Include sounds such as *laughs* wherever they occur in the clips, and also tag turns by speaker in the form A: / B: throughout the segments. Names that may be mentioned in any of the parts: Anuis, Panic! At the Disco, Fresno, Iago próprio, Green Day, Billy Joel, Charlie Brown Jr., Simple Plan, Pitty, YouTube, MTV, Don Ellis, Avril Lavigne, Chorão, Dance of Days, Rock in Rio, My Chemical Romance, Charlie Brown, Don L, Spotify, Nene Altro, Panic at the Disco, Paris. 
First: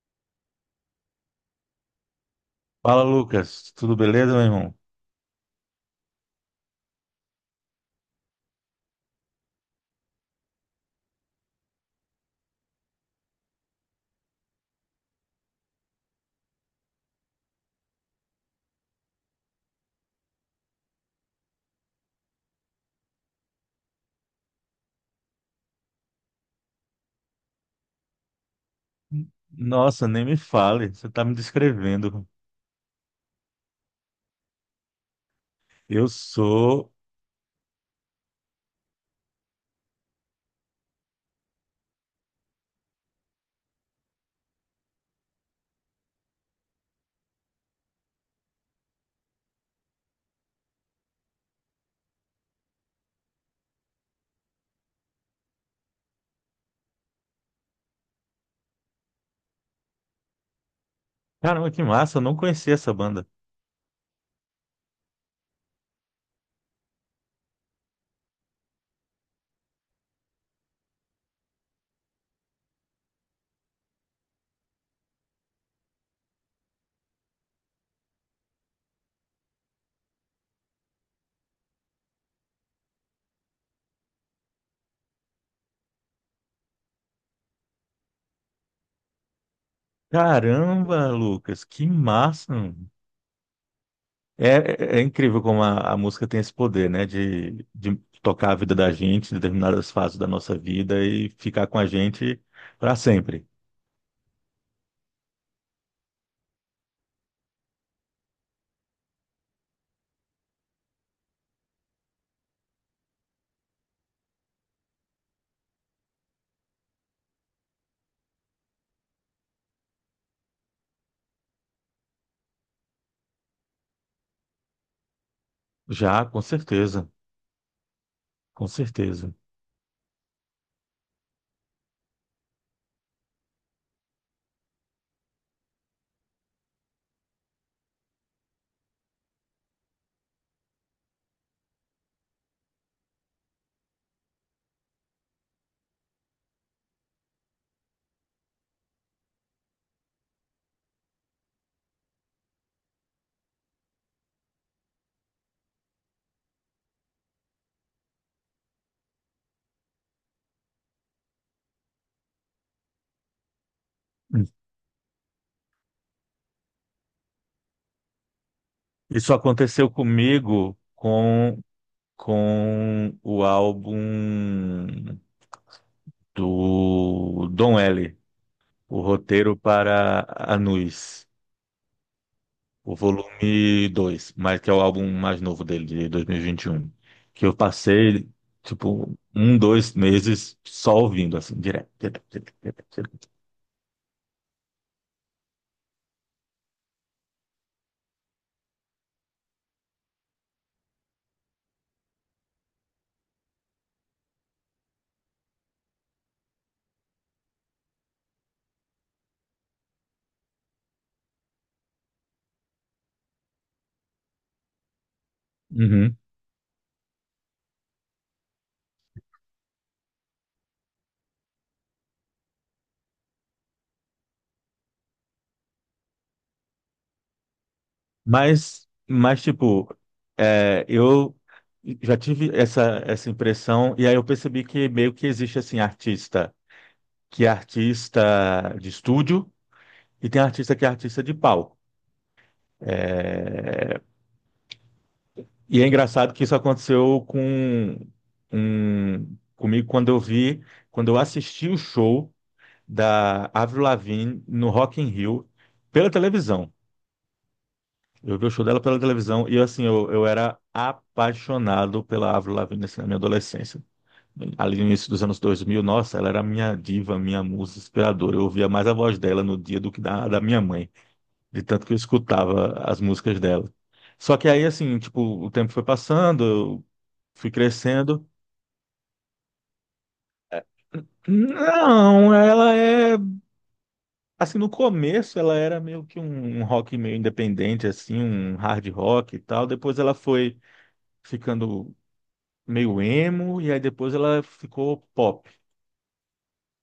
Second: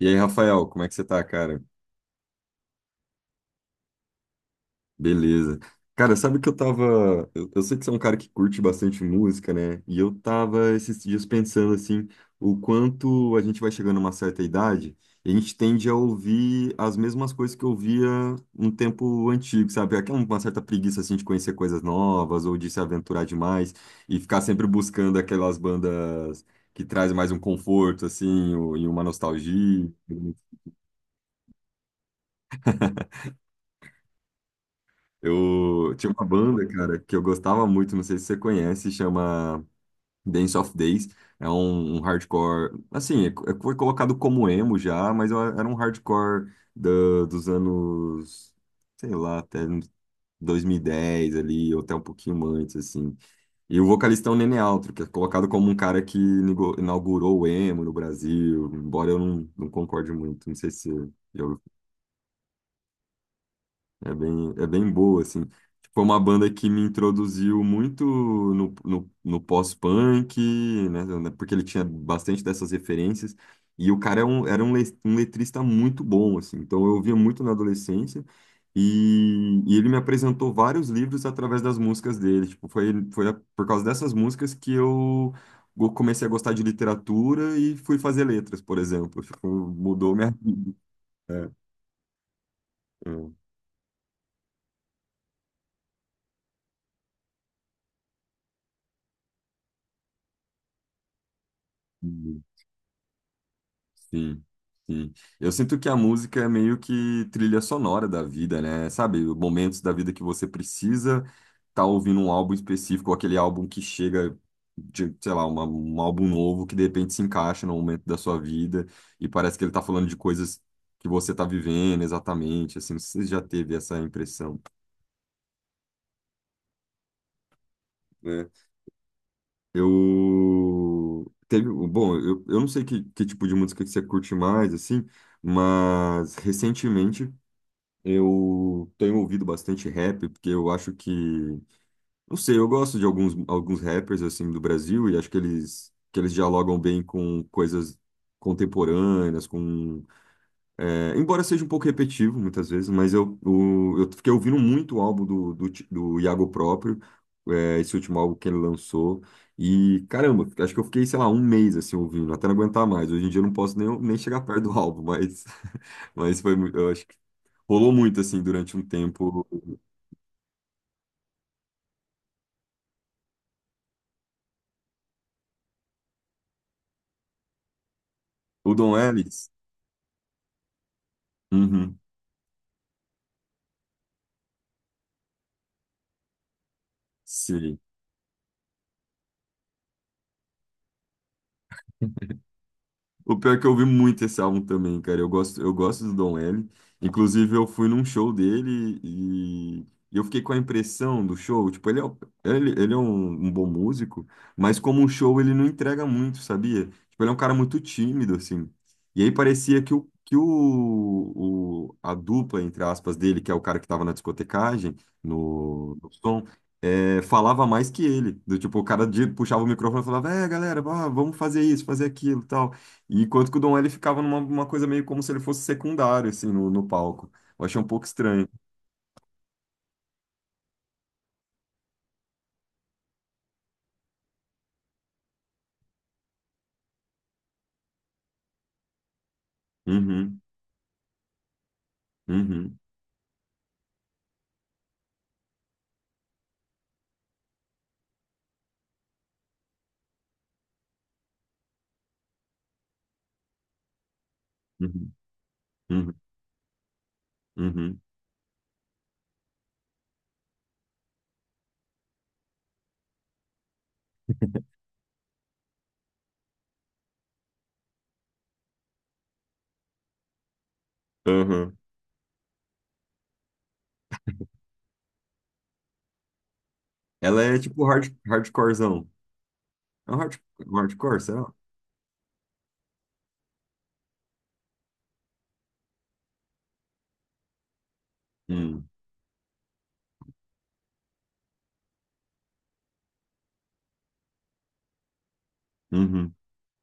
A: E aí, Rafael, como é que você tá, cara?
B: Fala, Lucas. Tudo beleza, meu irmão?
A: Beleza. Cara, sabe que eu tava. Eu sei que você é um cara que curte bastante música, né? E eu tava esses dias pensando, assim, o quanto a gente vai chegando a uma certa idade e a gente tende a ouvir as mesmas coisas que eu ouvia um tempo antigo, sabe? Aquela uma certa preguiça, assim, de conhecer coisas novas ou de se aventurar demais e ficar sempre buscando aquelas bandas que trazem mais um conforto, assim, e uma nostalgia.
B: Nossa, nem me fale. Você tá me descrevendo.
A: Eu
B: Eu
A: tinha uma banda,
B: sou.
A: cara, que eu gostava muito, não sei se você conhece, chama Dance of Days. É um hardcore, assim, foi colocado como emo já, mas era um hardcore dos anos, sei lá, até uns 2010 ali, ou até um pouquinho antes, assim. E o vocalista é o Nene Altro, que é colocado como um cara que inaugurou o emo no Brasil, embora eu não concorde muito, não sei se eu.
B: Caramba, que massa. Eu não conhecia essa banda.
A: É bem boa, assim. Foi uma banda que me introduziu muito no pós-punk, né? Porque ele tinha bastante dessas referências. E o cara é um, era um, um letrista muito bom, assim. Então eu ouvia muito na adolescência. E ele me apresentou vários livros através das músicas dele. Tipo, por causa dessas músicas que eu comecei a gostar de literatura e fui fazer letras, por exemplo. Tipo, mudou minha vida.
B: Caramba,
A: É,
B: Lucas. Que massa, mano.
A: é.
B: É, é incrível como a música tem esse poder, né? De tocar a vida da gente em determinadas fases da nossa vida e ficar com a gente para sempre.
A: Sim, sim. Eu sinto que a música é meio que trilha sonora da vida, né? Sabe, momentos da vida que você precisa estar ouvindo um álbum específico, ou aquele álbum que chega de, sei lá, um álbum novo que de repente se encaixa no momento da sua vida e parece que ele tá falando de coisas que você tá vivendo exatamente, assim, você já teve essa impressão,
B: Já, com certeza.
A: né?
B: Com certeza.
A: Eu teve, bom, eu, não sei que tipo de música que você curte mais, assim, mas recentemente eu tenho ouvido bastante rap, porque eu acho que, não sei, eu gosto de alguns rappers assim do Brasil e acho que eles dialogam bem com coisas contemporâneas, é, embora seja um pouco repetitivo muitas vezes, mas eu fiquei ouvindo muito o álbum do Iago próprio, é, esse último álbum que ele lançou. E caramba, acho que eu fiquei, sei lá, um mês assim ouvindo, até não aguentar mais. Hoje em dia eu não posso nem, nem chegar perto do álbum, mas, *laughs* mas eu acho que rolou muito, assim, durante um
B: Isso
A: tempo.
B: aconteceu comigo com o álbum do Don L,
A: O Don
B: o
A: Ellis?
B: roteiro para Anuis,
A: Uhum,
B: o volume 2, mas que é o álbum mais novo dele, de dois mil e vinte e um, que eu
A: sim.
B: passei, tipo, um, dois meses só ouvindo, assim, direto, direto, direto, direto, direto.
A: O pior é que eu ouvi muito esse álbum também, cara. Eu gosto do Don L. Inclusive, eu fui num show dele e eu fiquei com a impressão do show. Tipo, ele, ele é um, um bom músico, mas como um show ele não entrega muito, sabia? Tipo, ele é um cara muito tímido, assim. E aí parecia que a dupla, entre aspas, dele, que é o cara que tava na discotecagem, no
B: Uhum.
A: som, é, falava mais que ele. Do tipo, puxava o microfone e falava, é, galera, vá, vamos fazer isso, fazer aquilo, tal. E enquanto que o Dom ele ficava numa uma coisa meio como se ele fosse secundário, assim, no palco. Eu achei um pouco estranho.
B: Mas, tipo, eu já tive essa, essa impressão, e aí eu percebi que meio que existe, assim, artista, que é artista de estúdio. E
A: Uhum,
B: tem artista que é artista de palco.
A: uhum,
B: E é engraçado que isso aconteceu com comigo quando eu vi, quando eu assisti o show da Avril Lavigne no Rock in
A: uhum,
B: Rio pela
A: uhum,
B: televisão.
A: uhum,
B: Eu vi o show dela pela televisão e assim, eu era apaixonado pela Avril Lavigne assim, na minha adolescência. Ali no início dos anos dois mil, nossa, ela era minha diva, minha musa inspiradora. Eu ouvia mais a voz dela no dia do que da minha mãe, de
A: uhum.
B: tanto que eu escutava as músicas dela. Só que aí, assim, tipo, o tempo foi passando, eu
A: Ela
B: fui
A: é tipo
B: crescendo.
A: hardcorezão. É um hard, um hardcore, será?
B: Não, ela é. Assim, no começo ela era meio que um rock meio independente, assim, um
A: Hum,
B: hard rock e tal. Depois ela foi ficando meio emo, e aí depois ela ficou pop.
A: uhum.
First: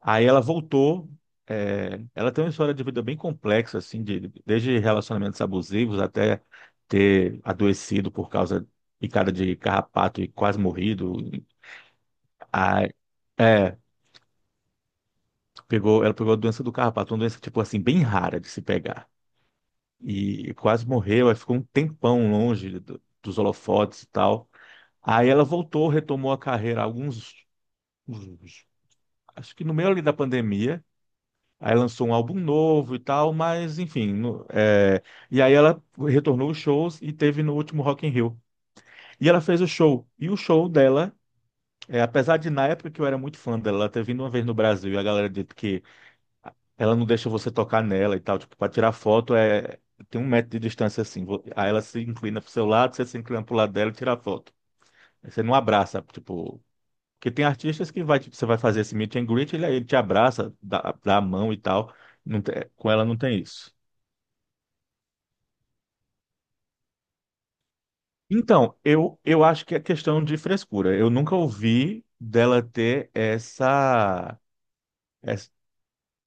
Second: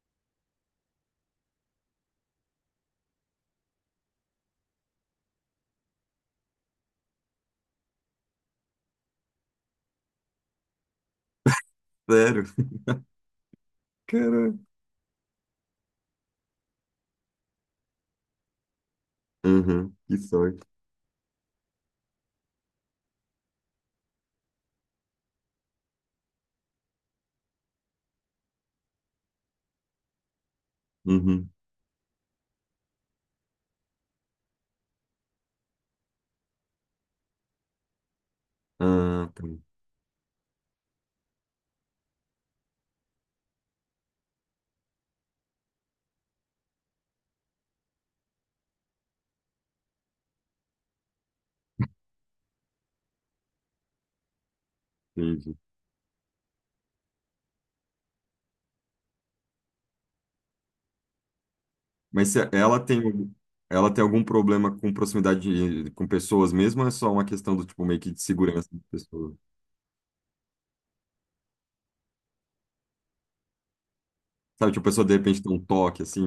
B: Aí ela voltou. É, ela tem uma história de vida bem complexa, assim, desde relacionamentos abusivos até ter adoecido por causa de picada de carrapato e quase morrido.
A: Sério?
B: A-
A: *laughs*
B: É,
A: Caramba.
B: ela pegou a doença do carrapato, uma doença, tipo assim, bem rara de se pegar.
A: Uhum, que
B: E
A: sorte.
B: quase morreu, aí ficou um tempão longe dos holofotes e tal. Aí ela voltou, retomou a carreira uns- acho que no meio ali da pandemia.
A: Uhum.
B: Aí lançou um álbum novo e tal, mas enfim. E aí ela retornou os shows e teve no último Rock in Rio. E
A: Ah,
B: ela
A: tá.
B: fez o show. E o show dela, apesar de na época que eu era muito fã dela, ela ter vindo uma vez no Brasil e a galera disse que ela não deixa você tocar nela e tal, tipo, pra tirar foto, tem um metro de distância assim. Aí ela se inclina pro seu lado, você se inclina pro lado dela e tira a foto. Aí você não
A: Entendi.
B: abraça, tipo. Porque tem artistas que vai, tipo, você vai fazer esse meet and greet, ele te abraça, dá a mão e tal.
A: Mas se ela
B: Com
A: tem,
B: ela não
A: algum-
B: tem isso.
A: ela tem algum problema com proximidade com pessoas mesmo ou é só uma questão do tipo meio que de segurança
B: Então,
A: das pessoas?
B: eu acho que é questão de frescura. Eu nunca ouvi dela ter
A: Sabe, tipo, a pessoa de repente
B: essa-
A: tem um toque, assim,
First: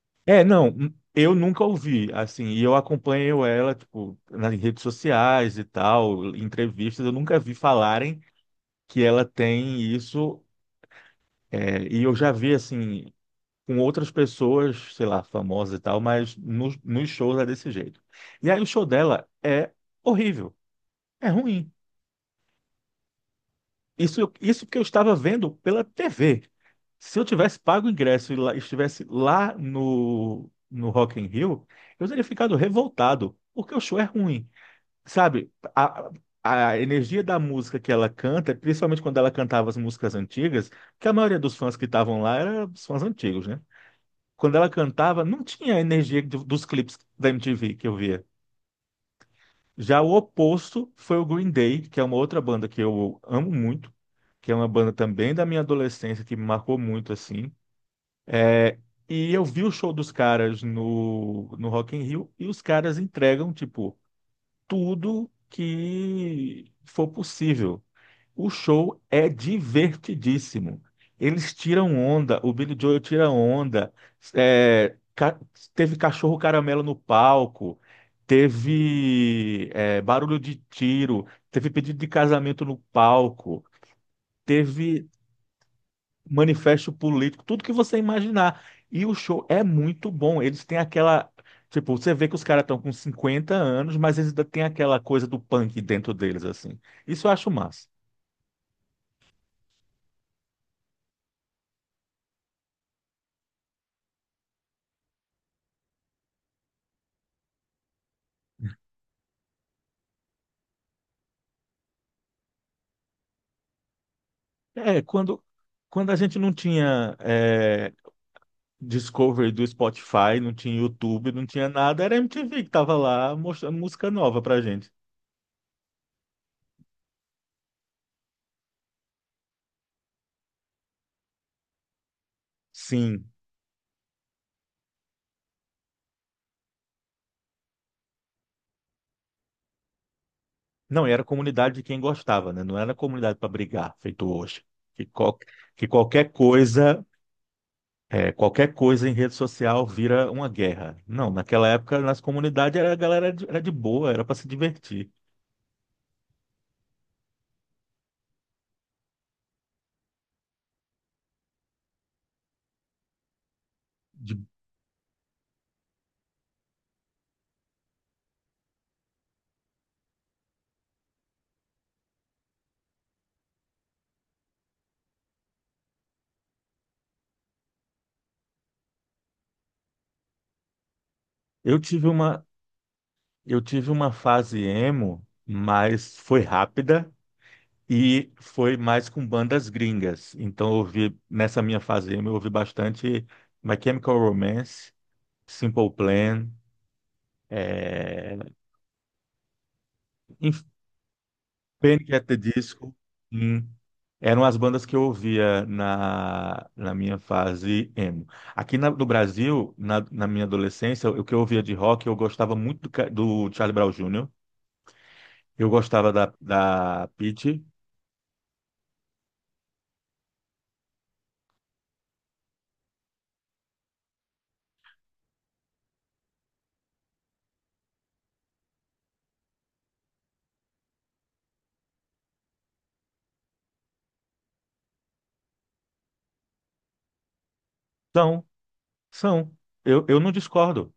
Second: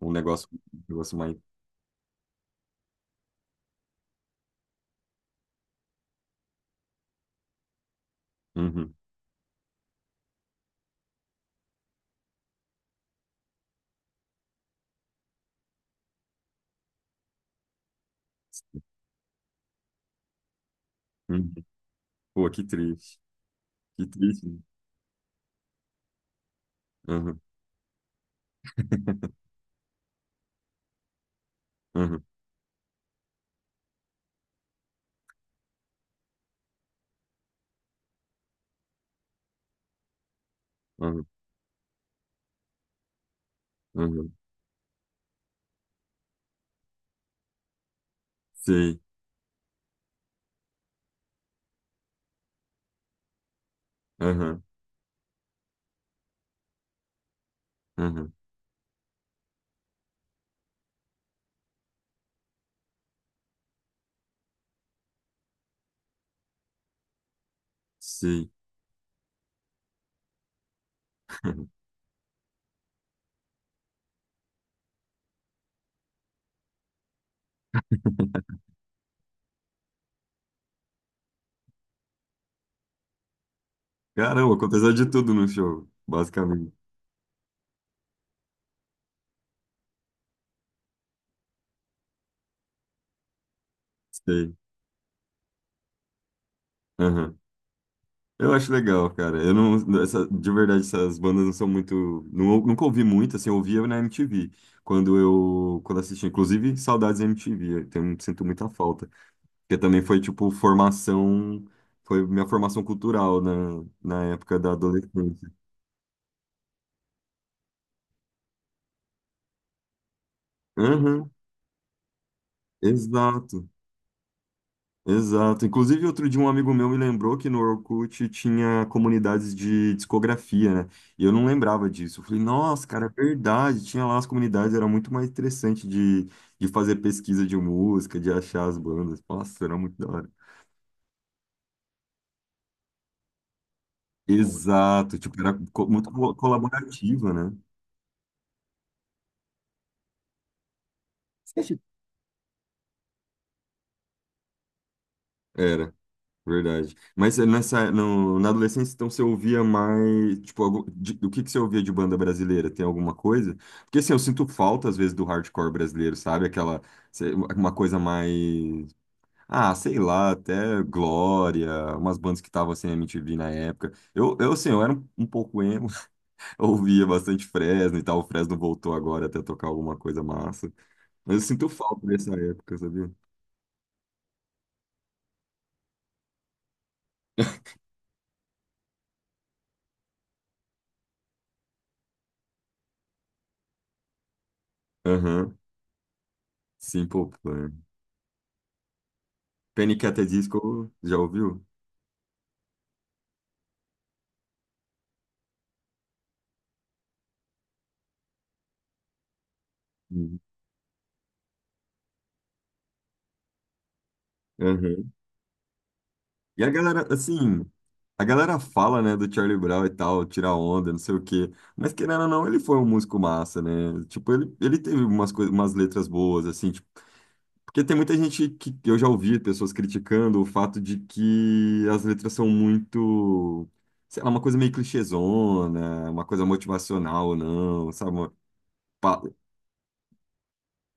B: É, não,
A: um negócio
B: eu
A: mais.
B: nunca ouvi, assim, e eu acompanho ela, tipo, nas redes sociais e tal, em entrevistas, eu nunca vi falarem
A: Uhum,
B: que ela tem isso, e eu já vi, assim, com outras pessoas, sei lá, famosas e tal, mas nos shows é desse jeito. E aí o show dela é horrível, é
A: uhum.
B: ruim.
A: Pô, que triste. Que
B: Isso,
A: triste, né?
B: isso que eu estava vendo pela TV. Se eu
A: Uhum,
B: tivesse pago o ingresso e estivesse
A: *laughs*
B: lá no Rock in Rio, eu
A: uhum,
B: teria ficado revoltado, porque o show é ruim. Sabe, a, a energia da música que ela canta, principalmente quando ela cantava as músicas antigas, que a
A: uhum,
B: maioria dos fãs que estavam lá eram os fãs antigos, né?
A: uhum.
B: Quando ela cantava, não tinha a energia dos clipes da MTV que eu via.
A: *laughs* Sei.
B: Já o oposto foi o Green Day, que é uma outra banda que eu amo muito, que é
A: Uhum,
B: uma banda também da minha adolescência, que me marcou muito, assim.
A: uhum.
B: E eu vi o show dos caras no Rock in Rio e os caras entregam, tipo, tudo que for possível.
A: Sei.
B: O show é divertidíssimo. Eles
A: *laughs*
B: tiram onda, o Billy Joel tira onda. É, ca- Teve cachorro caramelo no palco, teve, barulho de tiro, teve pedido de casamento no palco,
A: Caramba, aconteceu de
B: teve
A: tudo no show, basicamente.
B: manifesto político, tudo que você imaginar. E o show é muito bom. Eles têm aquela... Tipo, você vê que os caras estão com 50 anos, mas eles ainda
A: Sei.
B: têm aquela coisa do punk dentro deles, assim. Isso eu
A: Aham.
B: acho massa.
A: Eu acho legal, cara. Eu não, essa, de verdade, essas bandas não são muito, não, nunca ouvi muito, assim, eu ouvia na MTV, quando eu, quando assistia, inclusive, saudades da MTV, sinto muita falta. Porque também foi, tipo, formação, foi minha formação cultural na época da
B: É,
A: adolescência.
B: quando a gente não tinha Discovery do Spotify, não tinha
A: Aham,
B: YouTube, não tinha nada, era a MTV que tava lá
A: exato,
B: mostrando música nova pra gente.
A: exato. Inclusive, outro dia um amigo meu me lembrou que no Orkut tinha comunidades de discografia, né? E eu não lembrava disso. Eu falei, nossa, cara, é
B: Sim.
A: verdade, tinha lá as comunidades, era muito mais interessante de fazer pesquisa de música, de achar as bandas. Nossa, era muito da hora.
B: Não, e era a comunidade de quem gostava, né? Não era a comunidade para brigar, feito hoje. Que,
A: Exato, tipo,
B: qual,
A: era co-
B: que
A: muito
B: qualquer
A: co-
B: coisa...
A: colaborativa, né?
B: É, qualquer coisa em rede social vira uma guerra. Não,
A: Você
B: naquela
A: acha-
B: época nas comunidades era, a galera era de boa, era para se divertir.
A: Era. Verdade. Mas eh, nessa, no, na adolescência, então, você ouvia mais, tipo, do que você ouvia de banda brasileira? Tem alguma coisa? Porque, assim, eu
B: De-
A: sinto falta, às vezes, do hardcore brasileiro, sabe? Uma coisa mais, ah, sei lá, até Glória, umas bandas que estavam, assim, na MTV na época. Eu era um, um pouco emo, *laughs* eu ouvia bastante Fresno e tal, o Fresno voltou agora até tocar alguma coisa massa. Mas eu sinto
B: eu
A: falta
B: tive
A: dessa
B: uma,
A: época, sabia?
B: eu tive uma fase emo, mas foi rápida e foi mais com bandas gringas. Então eu ouvi, nessa minha fase emo, eu ouvi bastante My Chemical Romance,
A: Aham,
B: Simple Plan,
A: Simple Plan.
B: é,
A: Panic! At the Disco, já ouviu?
B: Panic at the Disco. Sim. Eram as bandas que eu ouvia na minha fase emo. No Brasil, na
A: Uhum.
B: minha adolescência, o que eu ouvia de rock, eu gostava muito do, do Charlie Brown Júnior,
A: Uhum.
B: eu gostava
A: E a galera,
B: da
A: assim,
B: Pitty.
A: a galera fala, né, do Charlie Brown e tal, tirar onda, não sei o quê. Mas querendo ou não, ele foi um músico massa, né? Tipo, ele teve umas coisas, umas letras boas, assim, tipo, porque tem muita gente que eu já ouvi pessoas criticando o fato de que as letras são muito, sei lá, uma coisa meio clichêzona, uma coisa motivacional ou não, sabe?
B: São,
A: Pa-
B: são. Eu não discordo.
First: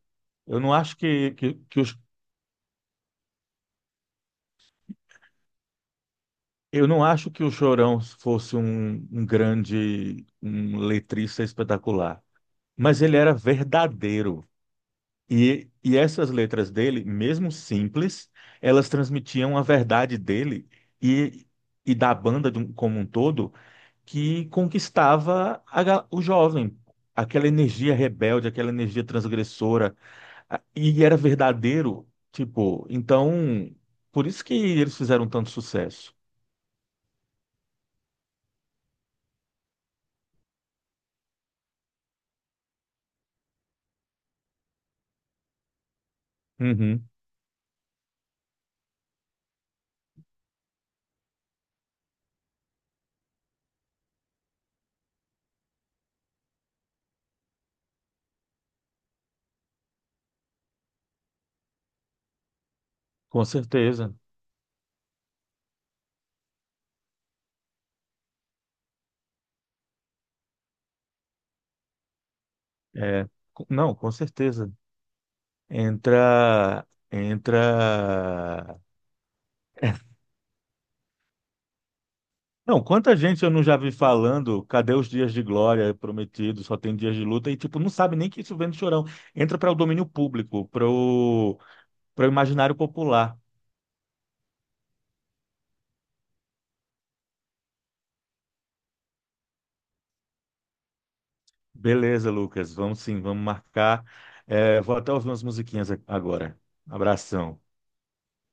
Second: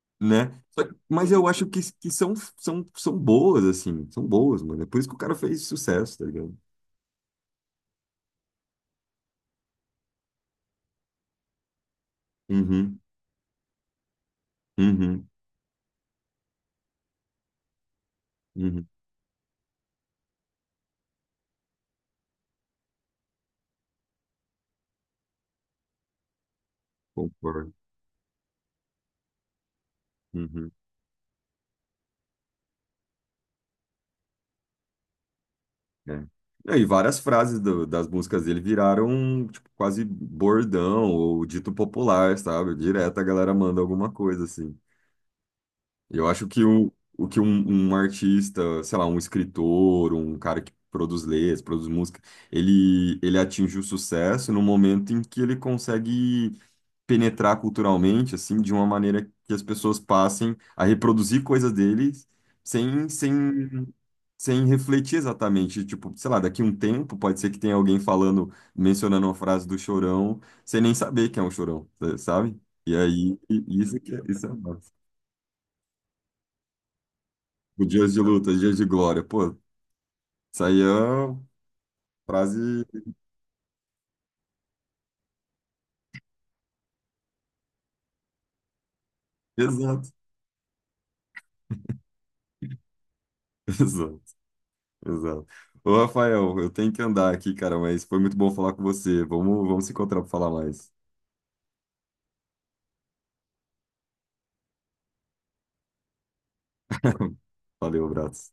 B: Eu
A: né?
B: não acho
A: Mas eu acho que, que são, são boas, assim, são boas, mano. É por isso que o cara fez sucesso, tá ligado?
B: eu não acho que o Chorão fosse um grande letrista espetacular.
A: Uhum,
B: Mas ele era verdadeiro.
A: uhum,
B: E essas letras dele, mesmo simples,
A: uhum,
B: elas transmitiam a verdade dele e, e da banda como um todo, que conquistava a o jovem. Aquela
A: concordo.
B: energia rebelde, aquela energia transgressora,
A: Uhum,
B: e era verdadeiro, tipo, então, por isso que eles fizeram tanto sucesso.
A: é. Não, e várias frases das músicas dele viraram tipo, quase bordão ou dito popular, sabe? Direto a galera manda alguma coisa assim. Eu acho que
B: Uhum,
A: o que um artista, sei lá, um escritor, um cara que produz letras, produz música, ele atinge o sucesso no momento em que ele consegue penetrar culturalmente, assim, de uma maneira que as pessoas passem a reproduzir coisas dele sem, sem
B: com certeza.
A: sem refletir exatamente. Tipo, sei lá, daqui um tempo pode ser que tenha alguém falando, mencionando uma frase do Chorão, sem nem saber quem é o Chorão, sabe?
B: É, não,
A: Isso
B: com
A: que é, isso é
B: certeza.
A: massa.
B: Entra,
A: O dias de luta, os dias
B: entra,
A: de glória. Pô, isso aí é uma frase
B: não, quanta gente eu não já vi falando, cadê os dias de glória prometidos, só tem dias de luta, e tipo, não sabe nem que isso vem do Chorão. Entra para o domínio
A: exato,
B: público, para o para o imaginário popular.
A: *laughs* exato, exato. Ô, Rafael, eu tenho que andar aqui, cara, mas foi muito bom falar com você. Vamos se encontrar para falar mais.
B: Beleza, Lucas, vamos sim, vamos marcar. É, vou até ouvir umas musiquinhas agora.
A: *laughs*
B: Abração.
A: Valeu, abraço.